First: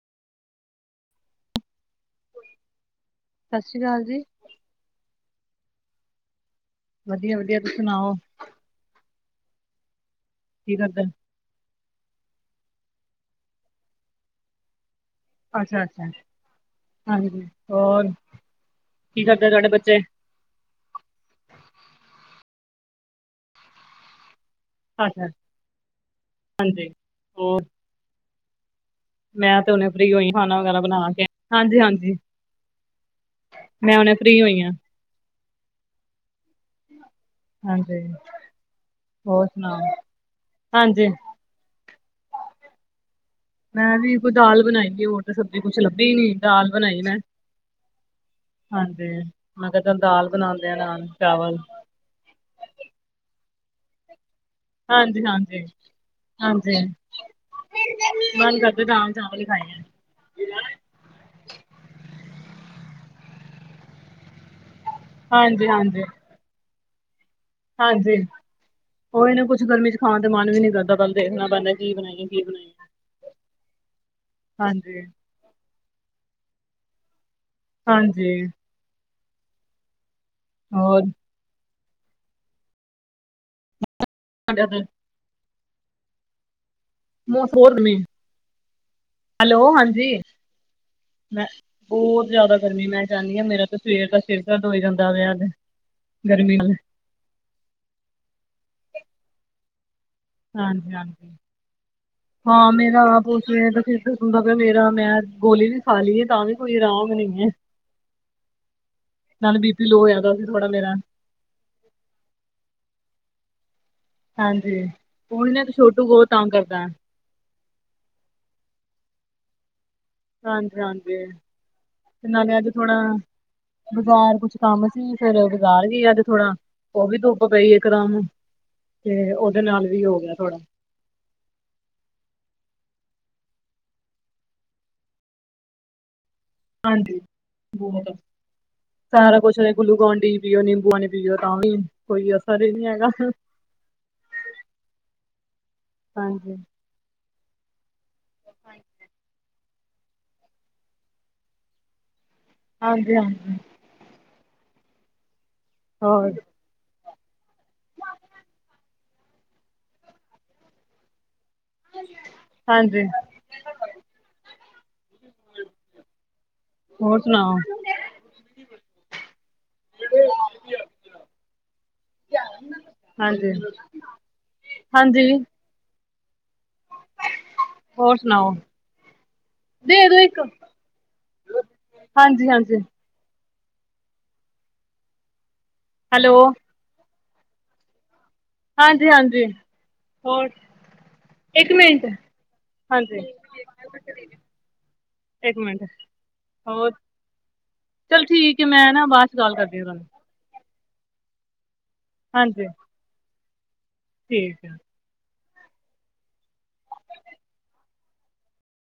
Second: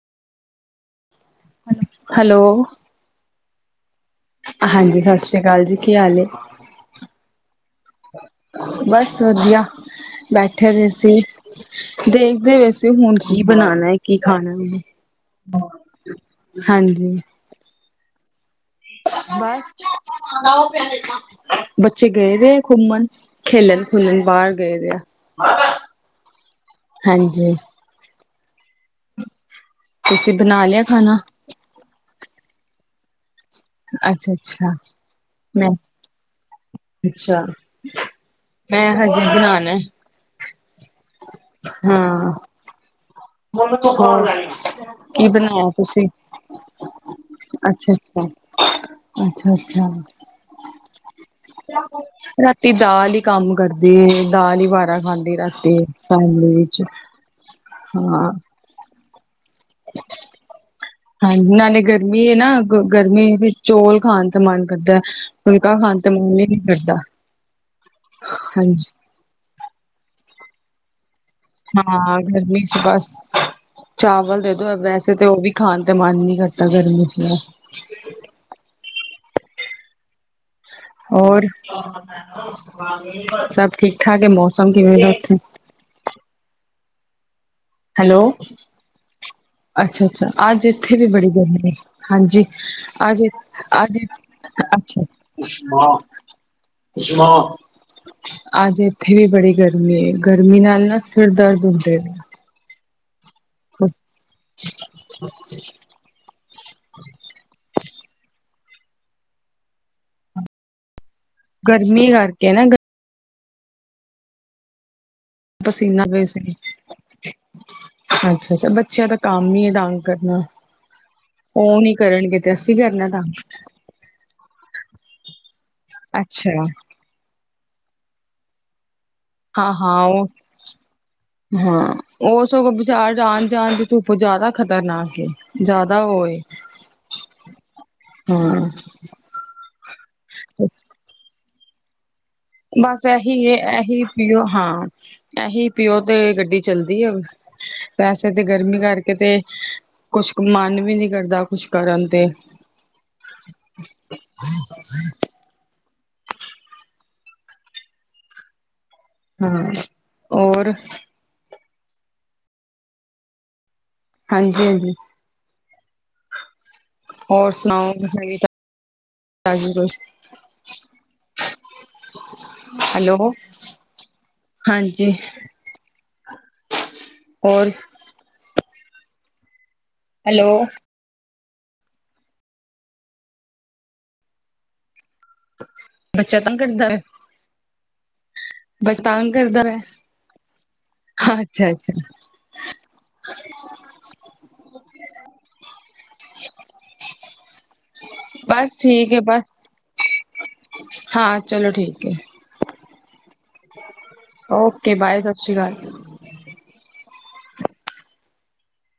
Hello ਸਸ਼੍ਰੀ ਅਕਾਲ ਜੀ ਹਾਂਜੀ ਸਸ੍ਰੀ ਅਕਾਲ ਜੀ ਕੀ ਹਾਲ ਨੇ? ਵਧੀਆ-ਵਧੀਆ ਤੁਸੀਂ ਸੁਣਾਓ। ਬਸ ਵਧੀਆ ਬੈਠੇ ਕੀ ਰ ਕਰਦੇ? ਸੀ। ਦੇਖਦੇ ਵੈਸੇ ਹੁਣ ਕੀ ਬਣਾਣਾ ਏ ਕੀ ਖਾਣਾ ਐ ਅੱਛਾ ਅੱਛਾ, ਹਾਂਜੀ। ਹੋਰ ਕੀ ਕਰਦੇ ਬਸ ਤੁਹਾਡੇ ਬੱਚੇ? [inaudible] ਬੱਚੇ ਗਏ ਵੇ ਆ ਘੁੰਮਣ ਖੇਲਣ ਖੁਲਣ ਬਾਰ ਗਏ ਵੇ ਆ ਅੱਛਾ, ਹਾਂਜੀ, ਹਾਂਜੀ। ਹੋਰ ਮੈਂ ਤੇ ਓਨੇ ਫਰੀ ਹੋਈ ਤੁਸੀਂ ਖਾਣਾ ਵਗੈਰਾ ਲਿਆ ਬਣਾ ਖਾਣਾ ਕੇ ਹਾਂਜੀ ਹਾਂਜੀ। ਮੈਂ ਹੁਣੇ ਫ੍ਰਰੀ ਹੋਈ ਹਾਂ, ਅੱਛਾ-ਅੱਛਾ ਮ ਅੱਛਾ, ਹਾਂਜੀ ਮੈਂ ਹਜੇ ਹੋਰ ਬਨਾਨਾ ਸੁਣਾਓ? ਹੈ। ਹਾਂਜੀ, ਹਾਂ। ਹੋਰ ਮੈਂ ਵੀ ਕੋਈ ਦਾਲ ਬਣਾਈ ਦੀ ਹੋਰ ਕੀ ਤੇ ਸਬਜ਼ੀ ਬਣਾਇਆ ਕੁਛ ਤੁਸੀਂ? ਲੱਭੀ ਨੀ ਦਾਲ ਬਣਾਈ ਮੈਂ, ਅੱਛਾ-ਅੱਛਾ, ਹਾਂਜੀ ਮੈਂ ਕਿਹਾ ਅੱਛਾ-ਅੱਛਾ। ਚੱਲ ਦਾਲ ਬਣਾਉਂਦੇ ਆ ਨਾਲ ਚਾਵਲ, ਰਾਤੀ ਦਾਲ ਈ ਕੰਮ ਕਰਦੀ ਏ ਦਾਲ ਈ ਬਾਰਾ ਹਾਂਜੀ ਖਾਂਦੀ ਹਾਂਜੀ ਰਾਤੀ ਫੈਮਿਲੀ ਹਾਂਜੀ ਵਿੱਚ। ਹਾਂ, ਮਨ ਕਰਦਾ ਦਾਲ ਚਾਵਲ ਹੀ ਖਾ ਹਾਂਜੀ ਨਾਲੇ ਗਰਮੀ ਐ ਨਾ ਗਰਮੀ ਵਿੱਚ ਚੌਲ ਖਾਣ ਦਾ ਮਨ ਕਰਦਾ। ਹਾਂਜੀ ਫੁਲਕਾ ਖਾਨ ਹਾਂਜੀ ਦਾ ਮਨ ਈ ਨੀ ਕਰਦਾ। ਹਾਂਜੀ ਹਾਂਜੀ। ਓ ਇਹਨੂੰ ਕੁਛ ਗਰਮੀ ਚ ਖਾਣ ਦਾ ਮਨ ਵੀ ਨੀ ਕਰਦਾ ਪਲ ਦੇਖ ਹਾਂ ਗਰਮੀ ਚ ਬਸ ਚਾਵਲ ਦੇ ਦੋ ਹਾਂਜੀ, ਵੈਸੇ ਤਾਂ ਉਹ ਵੀ ਖਾਣ ਦਾ ਮਨ ਨਹੀਂ ਕਰਦਾ ਗਰਮੀ ਚ ਹਾਂਜੀ। ਹੋਰ ਹੋਰ, ਸਭ ਠੀਕ ਠਾਕ ਐ ਮੌਸਮ ਕਿਵੇਂ ਦਾ ਉਥੇ ਮੌਸਮ [inaudible] ਹੋਰ ਗਰਮੀ ਹੈਲੋ। ਹੈਲੋ ਹਾਂਜੀ ਅੱਛਾ-ਅੱਛਾ ਅੱਜ ਇੱਥੇ ਵੀ ਬੜੀ ਮੈਂ ਗਰਮੀ ਏ, ਬਹੁਤ ਹਾਂਜੀ ਜ਼ਿਆਦਾ ਗਰਮੀ ਮੈਂ ਅੱਜ ਅੱਜ ਚਾਹੁੰਦੀ ਅੱਛਾ ਹਾਂ ਮੇਰਾ ਤੇ ਸਵੇਰ ਦਾ ਸਿਰ ਦਰਦ ਹੋ ਅੱਜ ਜਾਂਦਾ ਪਿਆ ਤੇ ਗਰਮੀ ਨਾਲ ਅੱਜ ਇੱਥੇ ਵੀ ਬੜੀ ਗਰਮੀ ਮੇ ਗਰਮੀ ਨਾਲ ਹਾਂਜੀ, ਨਾਲ ਹਾਂਜੀ ਫਿਰ ਦਰਦ ਹੁੰਦੇ। ਹਾਂ, ਮੇਰਾ ਆਪ ਉਸ ਵੇਲੇ ਤੋਂ ਸਿਰ ਦਰਦ ਹੁੰਦਾ ਪਿਆ ਮੇਰਾ ਮੈਂ ਗੋਲੀ ਵੀ ਖਾ ਲਈਏ ਤਾਂ ਵੀ ਕੋਈ ਆਰਾਮ ਨੀ ਐ, ਨਾਲੇ ਬੀ ਪੀ ਲੋ ਹੋਇਆ ਤਾਂ ਸੀ ਥੋੜਾ ਮੇਰਾ। ਗਰਮੀ ਕਰਕੇ ਨਾ ਗ ਹਾਂਜੀ ਹੁਣ ਨਾ ਪਸੀਨਾ ਛੋਟੂ ਪਏ ਬੋਤ ਸੀ ਤੰਗ ਕਰਦਾ। ਅੱਛਾ-ਅੱਛਾ ਬੱਚਿਆਂ ਦਾ ਕੰਮ ਹੀ ਹੇ ਤੰਗ ਕਰਨਾ ਹਾਂਜੀ, ਹਾਂਜੀ ਉਹ ਨੀ ਕਰਨਗੇ ਤੇ ਅਸੀਂ ਕਰਨਾ ਕੰਮ ਬਜ਼ਾਰ ਕੁਛ ਕੰਮ ਸੀ ਫੇਰ ਬਾਜ਼ਾਰ ਗਏ ਆ ਤੇ ਅੱਛਾ ਥੋੜਾ ਉਹ ਵੀ ਧੁੱਪ ਪਈ ਇਕਰਮ ਤੇ ਉਹਦੇ ਨਾਲ ਹਾਂ-ਹਾਂ ਵੀ ਹੋ ਉਹ ਗਿਆ ਥੋੜਾ। ਹਾਂ ਉਹ ਸਗੋਂ ਬਾਜ਼ਾਰ ਆਣ ਜਾਣ ਦੀ ਧੁੱਪ ਜ਼ਿਆਦਾ ਖ਼ਤਰਨਾਕ ਜ਼ਿਆਦਾ ਉਹ ਏ ਹਾਂਜੀ ਬਹੁਤ ਆ, ਹਾਂ ਸਾਰਾ ਹੈ ਕੁਛ ਗੁਲੂ ਕੋਨ ਪੀ ਪੀਓ ਨਿੰਬੂ ਪਾਣੀ ਪੀਓ, ਤਾਂ ਵੀ ਕੋਈ ਅਸਰ ਏ ਬਸ ਇਹੀ ਇਹੀ ਪੀਓ ਹਾਂ ਇਹੀ ਪੀਓ ਤੇ ਹਾਂਜੀ ਗੱਡੀ ਚੱਲ ਦੀ ਏ, ਵੈਸੇ ਤੇ ਗਰਮੀ ਕਰਕੇ ਤੇ ਕੁਛ ਕ ਮਨ ਵੀ ਨੀ ਕਰਦਾ ਕੁਛ ਕਰਨ ਤੇ ਹਾਂਜੀ-ਹਾਂਜੀ [unintelligible] ਹੋਰ ਹੂੰ ਔਰ ਹਾਂਜੀ। ਹਾਂਜੀ-ਹਾਂਜੀ। [inaudible] ਹੋਰ ਸੁਣਾਓ ਵੀ ਤਾਂ, ਤੁਸੀਂ ਰਾਜ਼ੀ ਖੁਸ਼ੀ ਹੈਲੋ। ਹਾਂਜੀ ਹਾਂਜੀ ਹੋਰ। ਹੋਰ ਸੁਣਾਓ, ਦੇ ਦੋ ਇੱਕ। ਹੈਲੋ ਹਾਂਜੀ-ਹਾਂਜੀ। ਹੈਲੋ ਬੱਚਾ ਪੰਕਜ ਦਾ ਏ? ਤੰਗ ਹਾਂਜੀ-ਹਾਂਜੀ ਕਰਦਾ ਵੇ ਹੋਰ। ਅੱਛਾ ਇੱਕ ਅੱਛਾ ਮਿੰਟ, ਹਾਂਜੀ ਇੱਕ ਮਿੰਟ ਹੋਰ ਚੱਲ ਠੀਕ ਹੈ ਬਸ ਮੈਂ ਨਾ ਠੀਕ ਹੈ ਬਾਅਦ ਚ ਬਸ ਗੱਲ ਕਰਦੀ ਆ ਤੁਹਾਨੂੰ। ਹਾਂ ਚਲੋ ਠੀਕ ਹੈ। ਹਾਂਜੀ ਠੀਕ ਹੈ ਓਕੇ ਬਾਏ ਸਤਿ ਸ਼੍ਰੀ ਅਕਾਲ।